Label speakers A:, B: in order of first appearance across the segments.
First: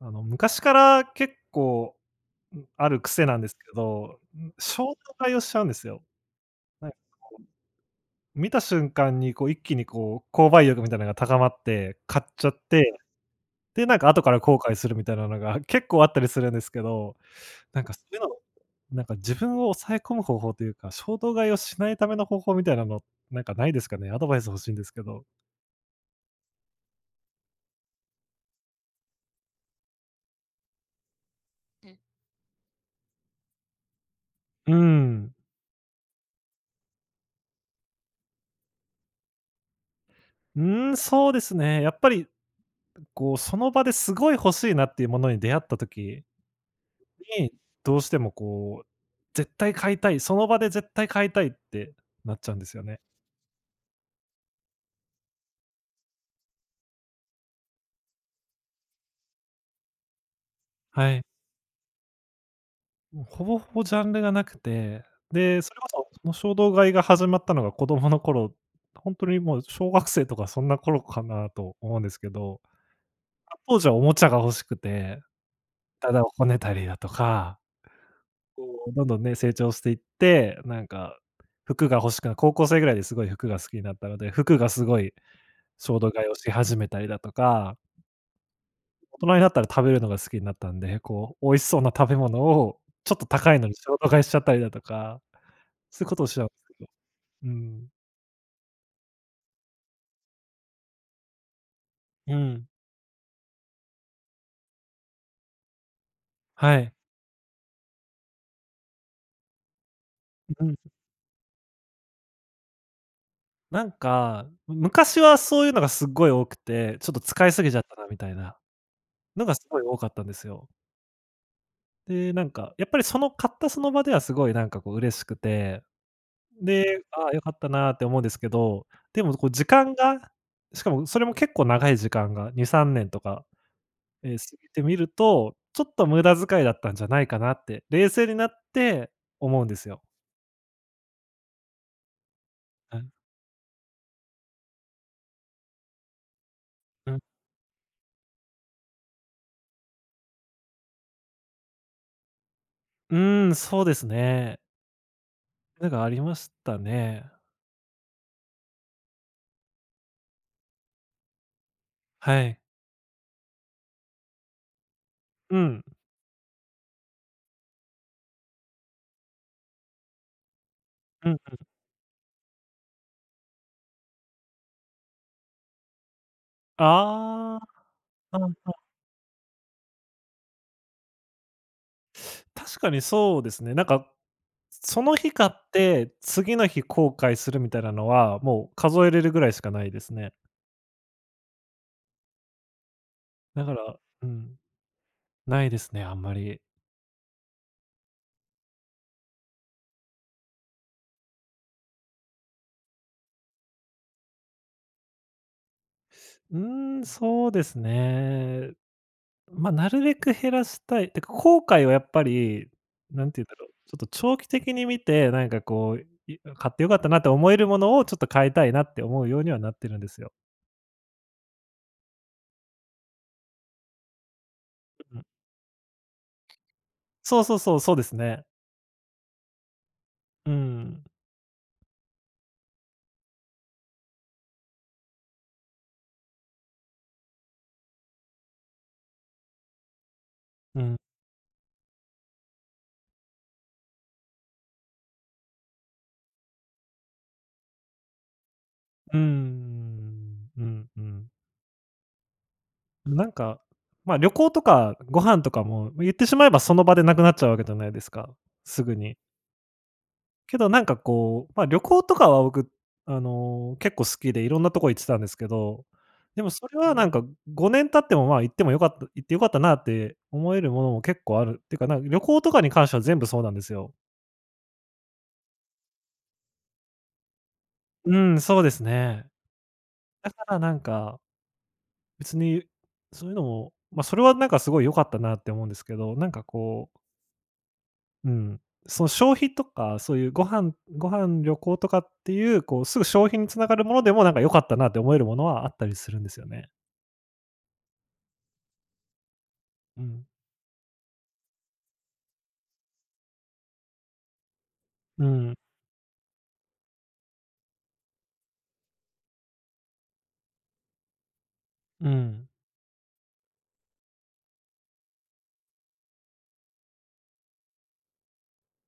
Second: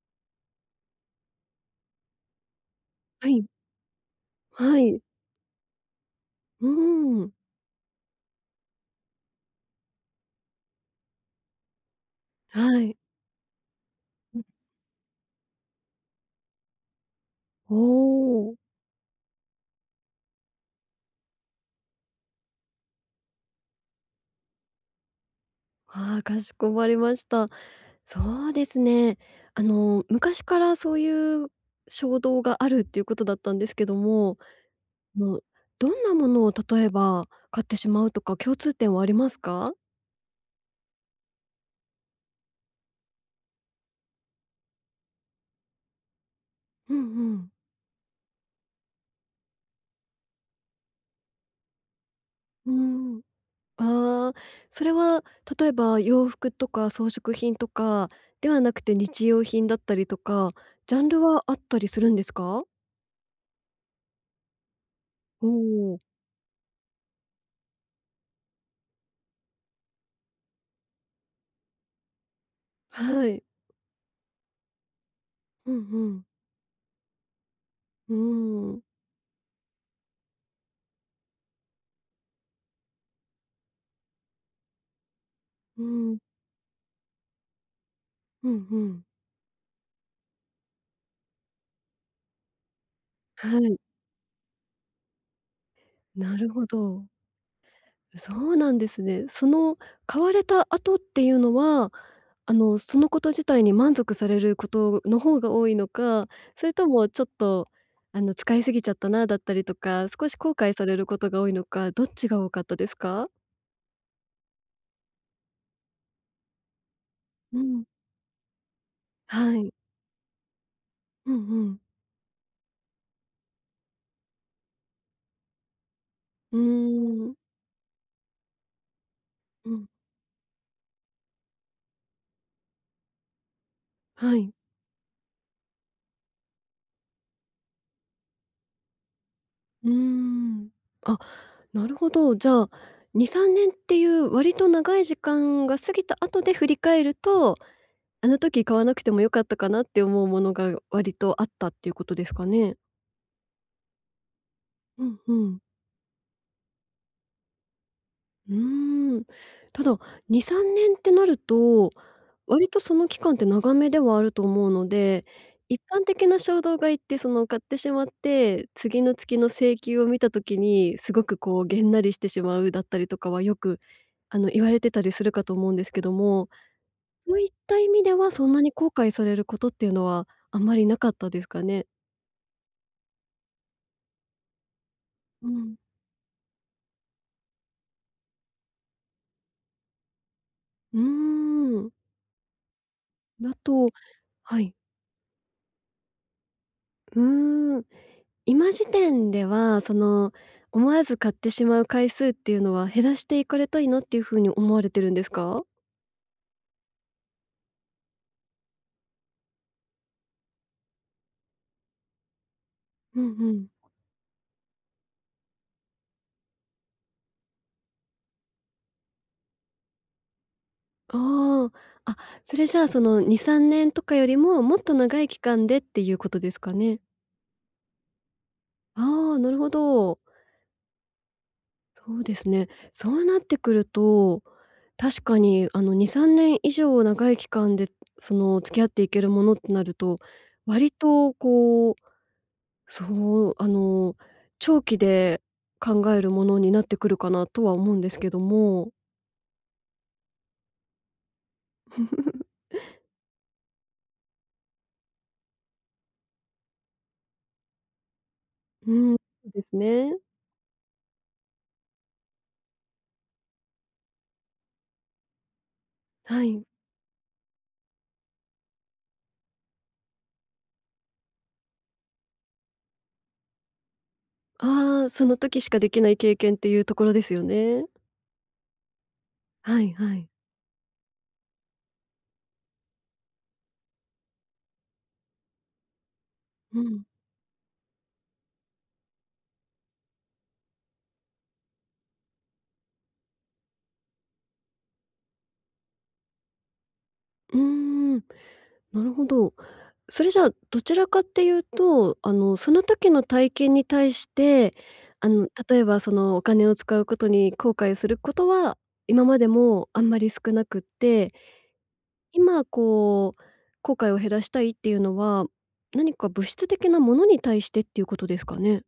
A: 昔から結構、ある癖
B: は
A: なん
B: い、
A: ですけど、
B: は
A: 衝動
B: い。
A: 買いをしちゃうんですよ。
B: う
A: なん、
B: ーん、
A: 見た瞬間にこう一気にこう、購買意欲みたいなのが高まって買っちゃっ
B: は
A: て、
B: い。
A: で、なんか後から後悔するみたいなのが 結構あったりするんですけど、
B: お
A: なんかそういうの、
B: お、
A: なんか自分を抑え込む方法というか、衝動買いをしないための方法みたいなの、なんかないですかね？アドバイス欲しいんですけど。
B: ああ、かしこまりました。そうですね。昔からそういう衝動があるっていうことだったんですけども、
A: う
B: あ
A: ん。
B: の、どんなものを例えば買ってしまうとか共通点はありますか？
A: うーん、そうですね。やっぱりこう、その場ですごい欲しいなっていうものに出会った時
B: うんうん。
A: に、どうしてもこう、絶対買いたい、その場で絶対買いたいってなっちゃうんで
B: う
A: すよね。
B: ーん。ああ、それは例えば洋服とか装飾品とかではなくて日用品だったりとか、ジャン
A: は
B: ル
A: い。
B: はあったりするんですか？
A: もうほぼほぼジャンルがなくて、
B: お
A: で、それ
B: お
A: こ
B: ー。
A: そ、その衝動買いが始まったのが子供の頃、ほんとにもう小学生とかそんな頃かなと思うんですけど、
B: はい。
A: 当時はおもちゃが欲しくて、
B: うんう
A: ただ
B: ん。
A: をこねたりだとか、
B: うーん。
A: こうどんどんね、成長していって、なんか服が欲しくな高校生ぐらいですごい服が好きになったので、服がすごい
B: う
A: 衝動
B: ん。
A: 買いをし始めたりだとか、
B: うんうん。
A: 大人になったら食べるのが好きになったんで、こう、美味しそうな食べ物を、ちょっと
B: は
A: 高いのに
B: い。
A: 衝動買いしちゃったりだとか、そういうことをし
B: な
A: ちゃうん
B: る
A: で
B: ほ
A: すけど。
B: ど。
A: うん。
B: そうなんですね。その買われた後っていうのは、
A: うん。
B: そのこと自体に満足されることの方が多いのか、それ
A: は
B: と
A: い。
B: もちょっと、使い過ぎちゃったなだったりとか、少し後
A: う
B: 悔
A: ん。
B: されることが多いのか、どっちが多かったですか？
A: なんか、昔はそういうのがすっごい多くて、ちょっと使い
B: う
A: すぎちゃっ
B: ん。
A: たなみたいなのが
B: は
A: す
B: い。
A: ごい多かったんですよ。
B: うんうん。
A: で、なんか、やっぱりその買ったその場ではすごいなんかこう嬉しくて、
B: う
A: で、
B: ー
A: ああ、
B: ん。
A: 良かったなって思うんですけど、でもこう時
B: うん。
A: 間が、しかもそれも結構長い時間が2、3年とか
B: は
A: 過
B: い。
A: ぎてみると、ちょっと無駄遣いだったんじゃないかなって、冷静になって思うんです
B: うー
A: よ。
B: ん。あ、なるほど。じゃあ、
A: はい。
B: 2、3年っていう割と長い時間が過ぎた後で振り返
A: う
B: る
A: ん。
B: と、あの時買わなくても良かったかなって思うものが割とあったっていうことですかね。
A: うーん、そうですね。
B: うんうん。
A: なんかありましたね。
B: うーん。ただ、2、3年ってなると、
A: はい。
B: 割とその期間って長めではあると思うので、
A: う
B: 一
A: ん。
B: 般的な衝動買いってその買ってしまって、次の月の請求を見た時にすご
A: う
B: く
A: ん。
B: こうげんなりしてしまうだったりとかはよく言われてたりするかと思うんですけども、そういっ
A: あ
B: た意味では、
A: あ、
B: そ
A: う
B: ん
A: ん、
B: なに後悔されることっていうのは、あんまりなかったですかね？
A: 確かにそうですね。なんか、その日
B: う
A: 買っ
B: ん。
A: て次の日後悔するみたいなのは、もう数えれるぐらいしかないですね。
B: うーん。だ
A: だか
B: と、
A: ら、うん、
B: はい。
A: ないですね、あんまり。
B: うーん。今時点では、その、思わず買ってしまう回数っていうのは、減らしていかれたいなっていう風に思われてるんですか？
A: うーん、そうですね。まあ、なるべく減らしたい。てか、後悔はやっぱり、
B: うん
A: なんて言うん
B: う
A: だ
B: ん。
A: ろう、ちょっと長期的に見て、なんかこう、買って良かったなって思えるものをちょっと買いたいなって思うようにはなってるんですよ。
B: ああ。あ、それじゃあ、その、2、3年とかよりも、もっと
A: う
B: 長
A: ん。
B: い期間でっていうことですかね？
A: そうそうそう、そうですね。
B: ああ、なるほど。
A: うん。
B: そうですね。そうなってくると確かに、2、3年以上長い期間で、その、付き合っていけるものってなると、
A: う
B: 割
A: ん。
B: とこう、そう、長期で考えるものになってくるかなとは思うんですけども。
A: うん。うん、うん。なんか、ま、旅行とかご飯とかも、言ってしまえばその場でなくなっちゃうわけじゃないですか、す
B: う
A: ぐ
B: ん、
A: に。
B: そうですね。
A: けどなんかこう、まあ、旅行とかは僕、あの、結構好きでいろんなとこ行ってたんですけど、で
B: は
A: も
B: い。
A: それはなんか5年経っても、まあ、行ってよかったなって思えるものも結構ある。っていうか、なんか旅行とかに関しては全部そうなんですよ。
B: ああ、その時しかできない経験っていうところですよね。
A: うん、そうですね。
B: はいはい。
A: だからなんか、別にそういうのも、ま、それはなんかすごい良かったなって思うんですけど、なんか
B: う
A: こ
B: ん。
A: う、うん、その消費とか、そういうご飯、旅行とかっていう、こうすぐ消費に繋がるものでもなんか良かったなって思えるものはあったりするんですよね。
B: うーん。なるほど。
A: う
B: そ
A: ん、
B: れじゃあ、どちらかっていうと、その時の体験に対して、
A: うん、
B: 例えばそのお金を使うことに後悔することは、今までもあんまり少なくって、
A: うん。
B: 今こう、後悔を減らしたいっていうのは、何か物質的なものに対してっていうことですかね？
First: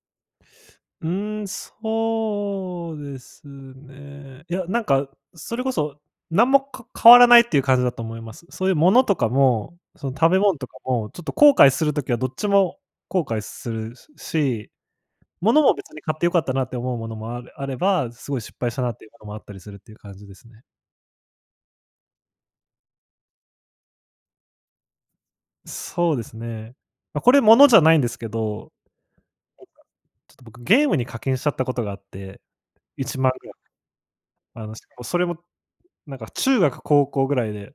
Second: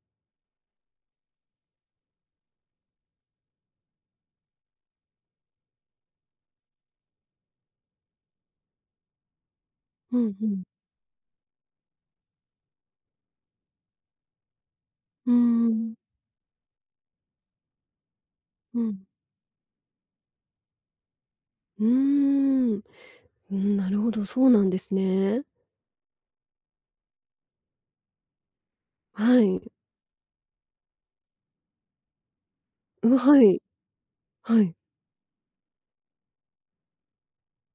A: うーん、そうですね。いや、なんか、それこそ、何も、か変わらないっていう感じだと思います。そういうものとかも、その
B: う
A: 食
B: ん
A: べ
B: う
A: 物
B: ん。
A: とかも、ちょっと後悔するときはどっちも後悔するし、
B: うー
A: ものも別
B: ん、
A: に買って良かったなって思うものもあれあれば、すごい失敗し
B: う
A: たな
B: ん。
A: っていうものもあったりするっていう感じですね。
B: うーん。うん、なるほど、そうなんですね。
A: そうですね。ま、これものじゃないんですけど、
B: はい。
A: ちょっと僕ゲームに課金しちゃったことがあって、
B: うん、
A: 1万
B: は
A: ぐらい。
B: い。は
A: あ
B: い。
A: の、しかもそれもなんか中学、高校ぐらいで、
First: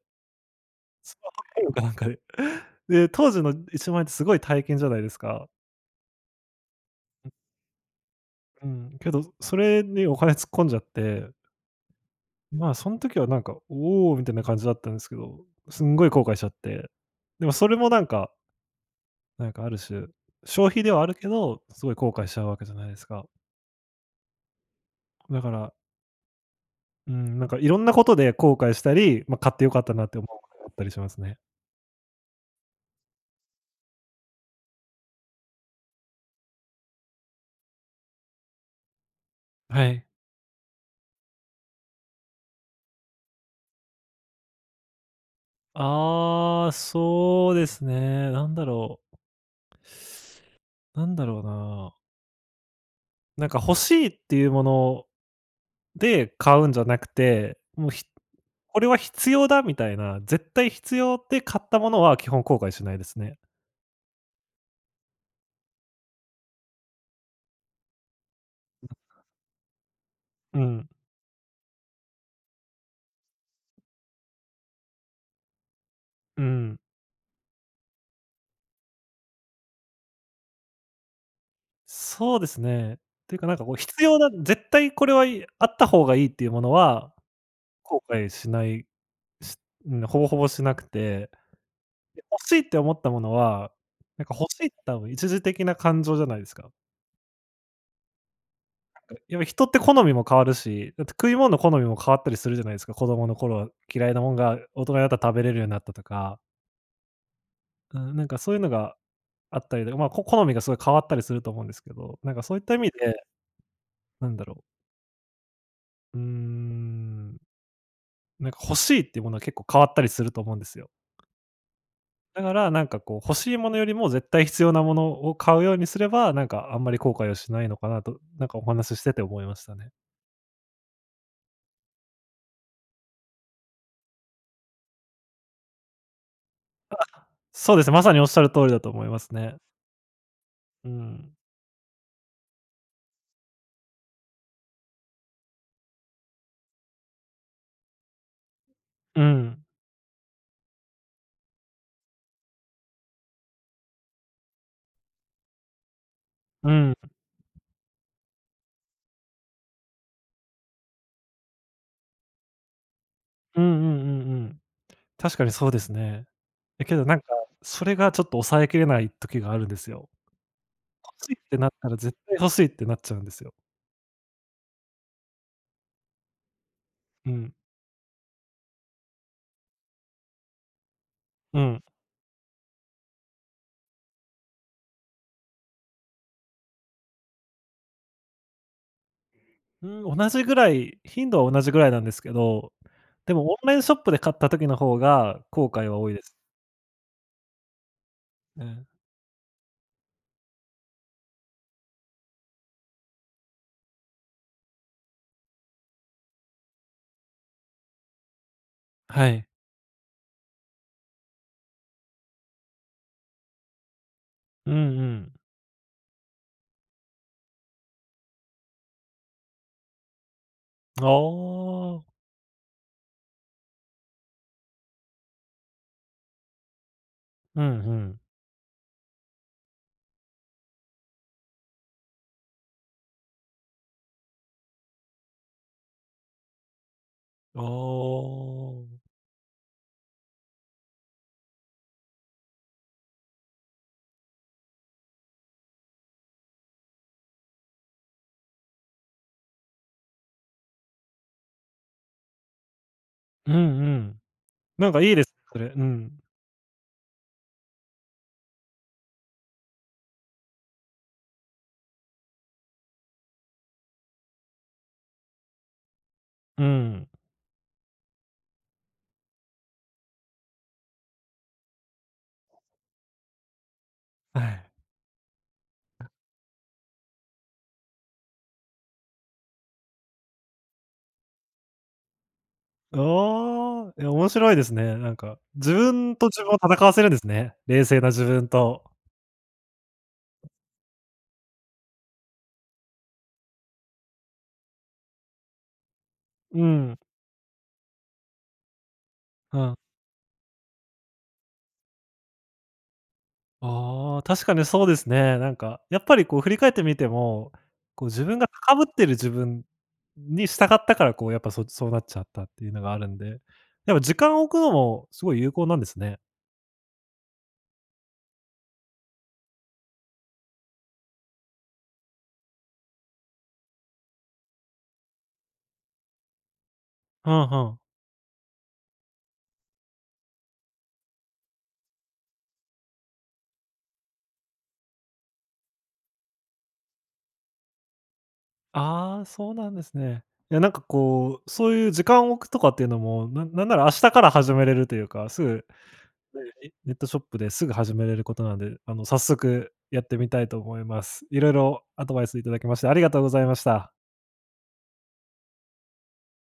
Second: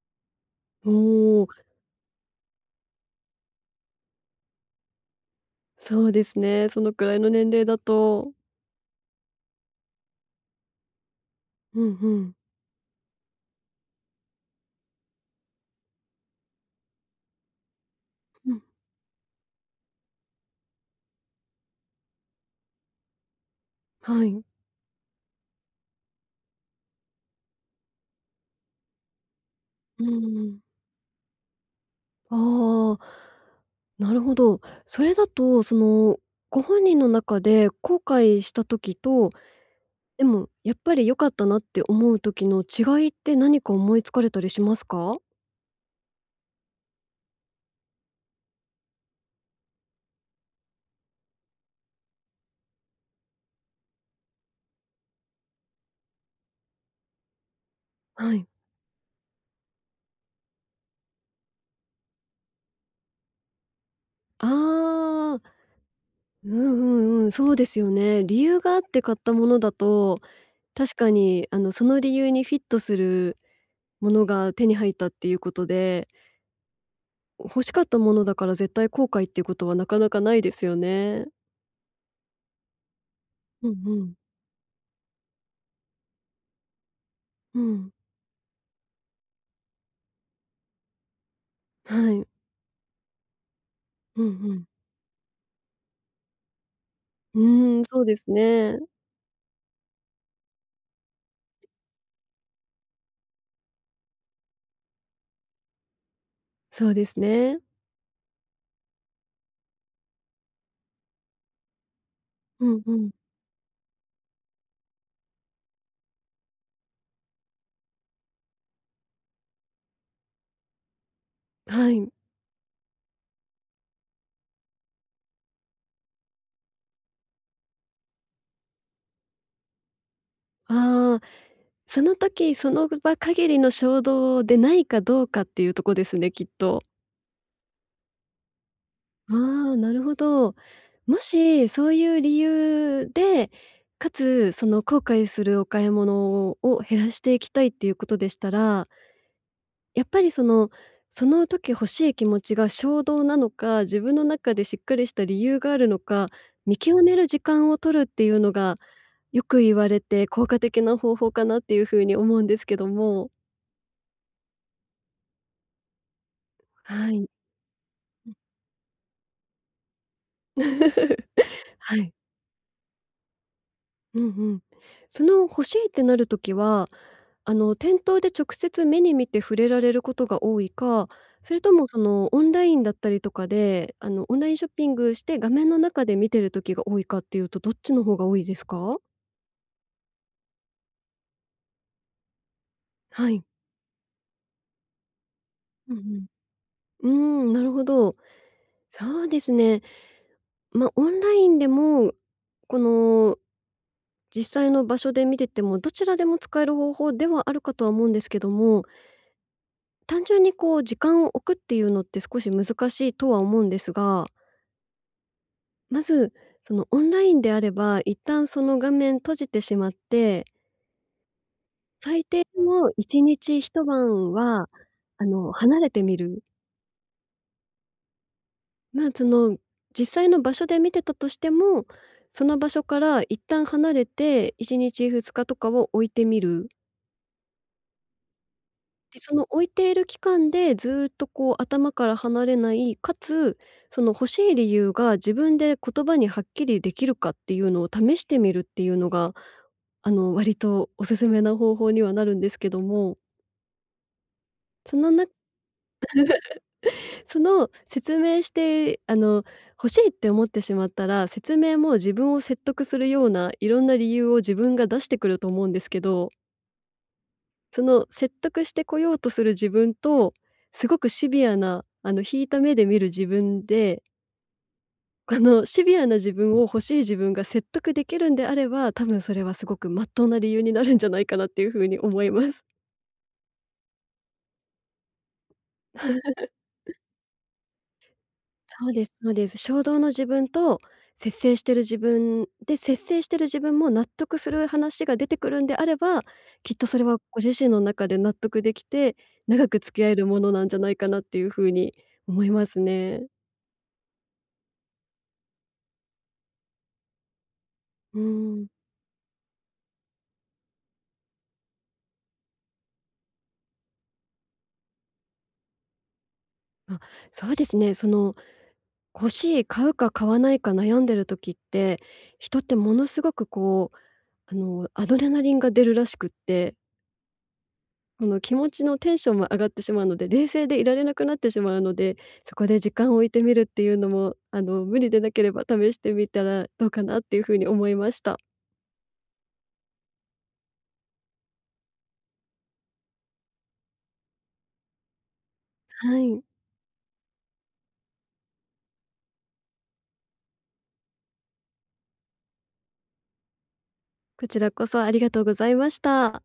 B: お
A: スマ
B: お。
A: ホゲームかなんかで。で、当時の1万円ってすごい大金じゃないですか。
B: そうですね、そのくらいの年齢だと。
A: うん、けど、それにお金突っ込んじゃって、
B: うんうん。
A: まあ、そん時はなんか、おおみたいな感じだったんですけど、すんごい後悔しちゃって。でもそれもなんか、
B: うん、
A: なんかある種、消費ではあるけど、すごい後悔しちゃうわけじゃないですか。
B: はい。
A: だから、うん、なんかいろんなことで後悔したり、ま、買って良かった
B: う
A: なって
B: ん
A: 思う
B: う
A: こと
B: ん。
A: があったりしますね。
B: ああ、なるほど。それだと、その、ご本人の中で後悔した時と、
A: はい。
B: でもやっぱり良かったなって思う時の違いって何か思いつかれたりしますか？
A: ああ、そうですね、なんだろう。なんだろうな。なんか欲しいっていうもので買うんじゃなくて、もうひ
B: はい。
A: これは必要だみたいな、絶対必要で買ったものは基本後悔しないですね。
B: ああ、うんうんうん、そうですよね。理由があって買ったものだと、
A: うん、
B: 確かにその理由にフィットするものが手に入ったっていうことで、
A: うん。
B: 欲しかったものだから絶対後悔っていうことはなかなかないですよね。
A: そうですね。ていうかなんか
B: う
A: こう
B: んう
A: 必
B: ん。
A: 要な、絶対これは、あった方がいいっていうものは、
B: うん。
A: 後悔しない、しうん、ほぼほぼしなくて、
B: は
A: で、
B: い。
A: 欲しいって思ったものは、
B: う
A: な
B: ん
A: ん
B: う
A: か欲し
B: ん。
A: いって多分一時的な感情じゃないですか。
B: うーん、そうですね。
A: やっぱ人って好みも変わるし、だって食い物の好みも変わったりするじゃないですか。子供の頃は嫌いなもんが大人になったら食べれるようになったとか、
B: そうですね。
A: うん、なんかそういうのがあったりで、まあ、好みがすごい変わったりすると思うんですけど、なんかそういっ
B: う
A: た意
B: ん
A: 味
B: うん。
A: で、なんだろう、うーん、なんか欲しいっていうものは結構変わったりすると思うんですよ。
B: はい。
A: だからなんかこう欲しいものよりも絶対必要なものを買うようにすれば、なんかあんまり後悔はしないのかなと、なんかお話ししてて思いましたね。
B: ああ、その時その場限りの衝動でないかどうかっていうとこですね、きっと。
A: そうですね、まさにおっしゃる通りだと思います
B: あ
A: ね。
B: あ、なるほど。
A: う
B: も
A: ん。
B: しそういう理由で、かつその後悔するお買い物を減らしていきたいっていうことでしたら、
A: うん。
B: やっぱりその、その時欲しい気持ちが衝動なのか、自分の中でしっかりした理由があるのか、
A: う
B: 見
A: ん。
B: 極める時間を取るっていうのが、よく言われて効果的な方法かなっていうふうに思うんですけども。
A: うんうんうんうん。確かにそうですね。だけど
B: は
A: なんか、
B: い。
A: それがちょっと抑えきれない時があるんですよ。欲しい ってなった
B: は
A: ら
B: い。
A: 絶対欲しいってなっちゃうんですよ。
B: うんうん。その欲しいってなるときは、
A: うん。
B: 店頭で直接目に見て触れられることが多いか、そ
A: う
B: れと
A: ん。
B: もそのオンラインだったりとかで、オンラインショッピングして画面の中で見てる時が多いかっていうと、どっちの方が多いですか？
A: うん、同じぐらい頻度は同じぐらいなんですけど、
B: は
A: で
B: い。
A: もオンラインショップで買った時の方が後悔
B: う
A: は多いで
B: ん
A: す。
B: うん。うーん、なるほど。
A: うん。
B: そうですね。まあ、オンラインでも、この実際の場所で見てても、どちらでも使える方法ではあるかとは思うんですけども、
A: はい。
B: 単純にこう時間を置くっていうのって少し難しいとは思うんですが、
A: うんうん。
B: まずそのオンラインであれば、一旦その画面閉じてしまって、
A: ああ。
B: 最低でも1日1晩は離れてみる。
A: うんうん。
B: まあ、その実際の場所で見てたとしても、その場所から一旦離れて1日2日とかを置いてみる。
A: ああ。
B: で、その置いている期間でずっとこう頭から離れない、かつ、その欲しい理由が自分で言葉にはっきりできるかっていうのを試してみるっていうのが、割とおすすめな方法にはなるんですけども、
A: うんうん。なん
B: そ
A: か
B: の
A: いいで
B: な
A: すね、それ。うん。
B: その説明して、欲しいって思ってしまったら、説明も自分を説得するような、いろんな理由を自分が出してくると思うんですけど、
A: うん。
B: その説得してこようとする自分と、すごくシビアな、引いた目で見る自分で、
A: はい。
B: シビアな自分を欲しい自分が説得できるんであれば、多分それはすごくまっとうな理由になるんじゃないかなっていう風に思います。
A: ああ、いや、面白いですね。なんか、自分と自分を戦わせるんですね。冷静な自分と。
B: そうですそうです。衝動の自分と節制してる自分で、節制してる自分も納得する話が出てくるんであれば、
A: う
B: きっとそ
A: ん、
B: れはご自身の中で納得できて、
A: う
B: 長
A: ん。
B: く付き合えるものなんじゃないかなっていう風に思いますね。
A: ああ、確かにそうですね。なんか、やっぱりこう振り返ってみても、こう
B: う
A: 自分が
B: ん。
A: 高ぶってる自分に従ったから、こうやっぱそうなっちゃったっていうのがあるんで、やっぱ時間を置くのもすごい有効なんですね。
B: あ、そうですね。その、欲しい、買うか買わないか悩んでる時って、人ってものすごくこう、アドレナリンが出るらしくって、
A: うんうん。
B: この気持ちのテンションも上がってしまうので、冷静でいられなくなってしまうので、そこで時間を置いてみるっていうのも、無理でなければ試してみたらどうかなっていう風に思いました。
A: ああ、そうなんですね。いや、なんかこう、そういう時間を置くとかっていうのも、なら明日から始めれるというか、すぐ
B: はい。
A: ねネットショップですぐ始めれることなんで、あの、早速やってみたいと思います。いろいろアドバイスいただきましてありがとうございました。
B: こちらこそありがとうございました。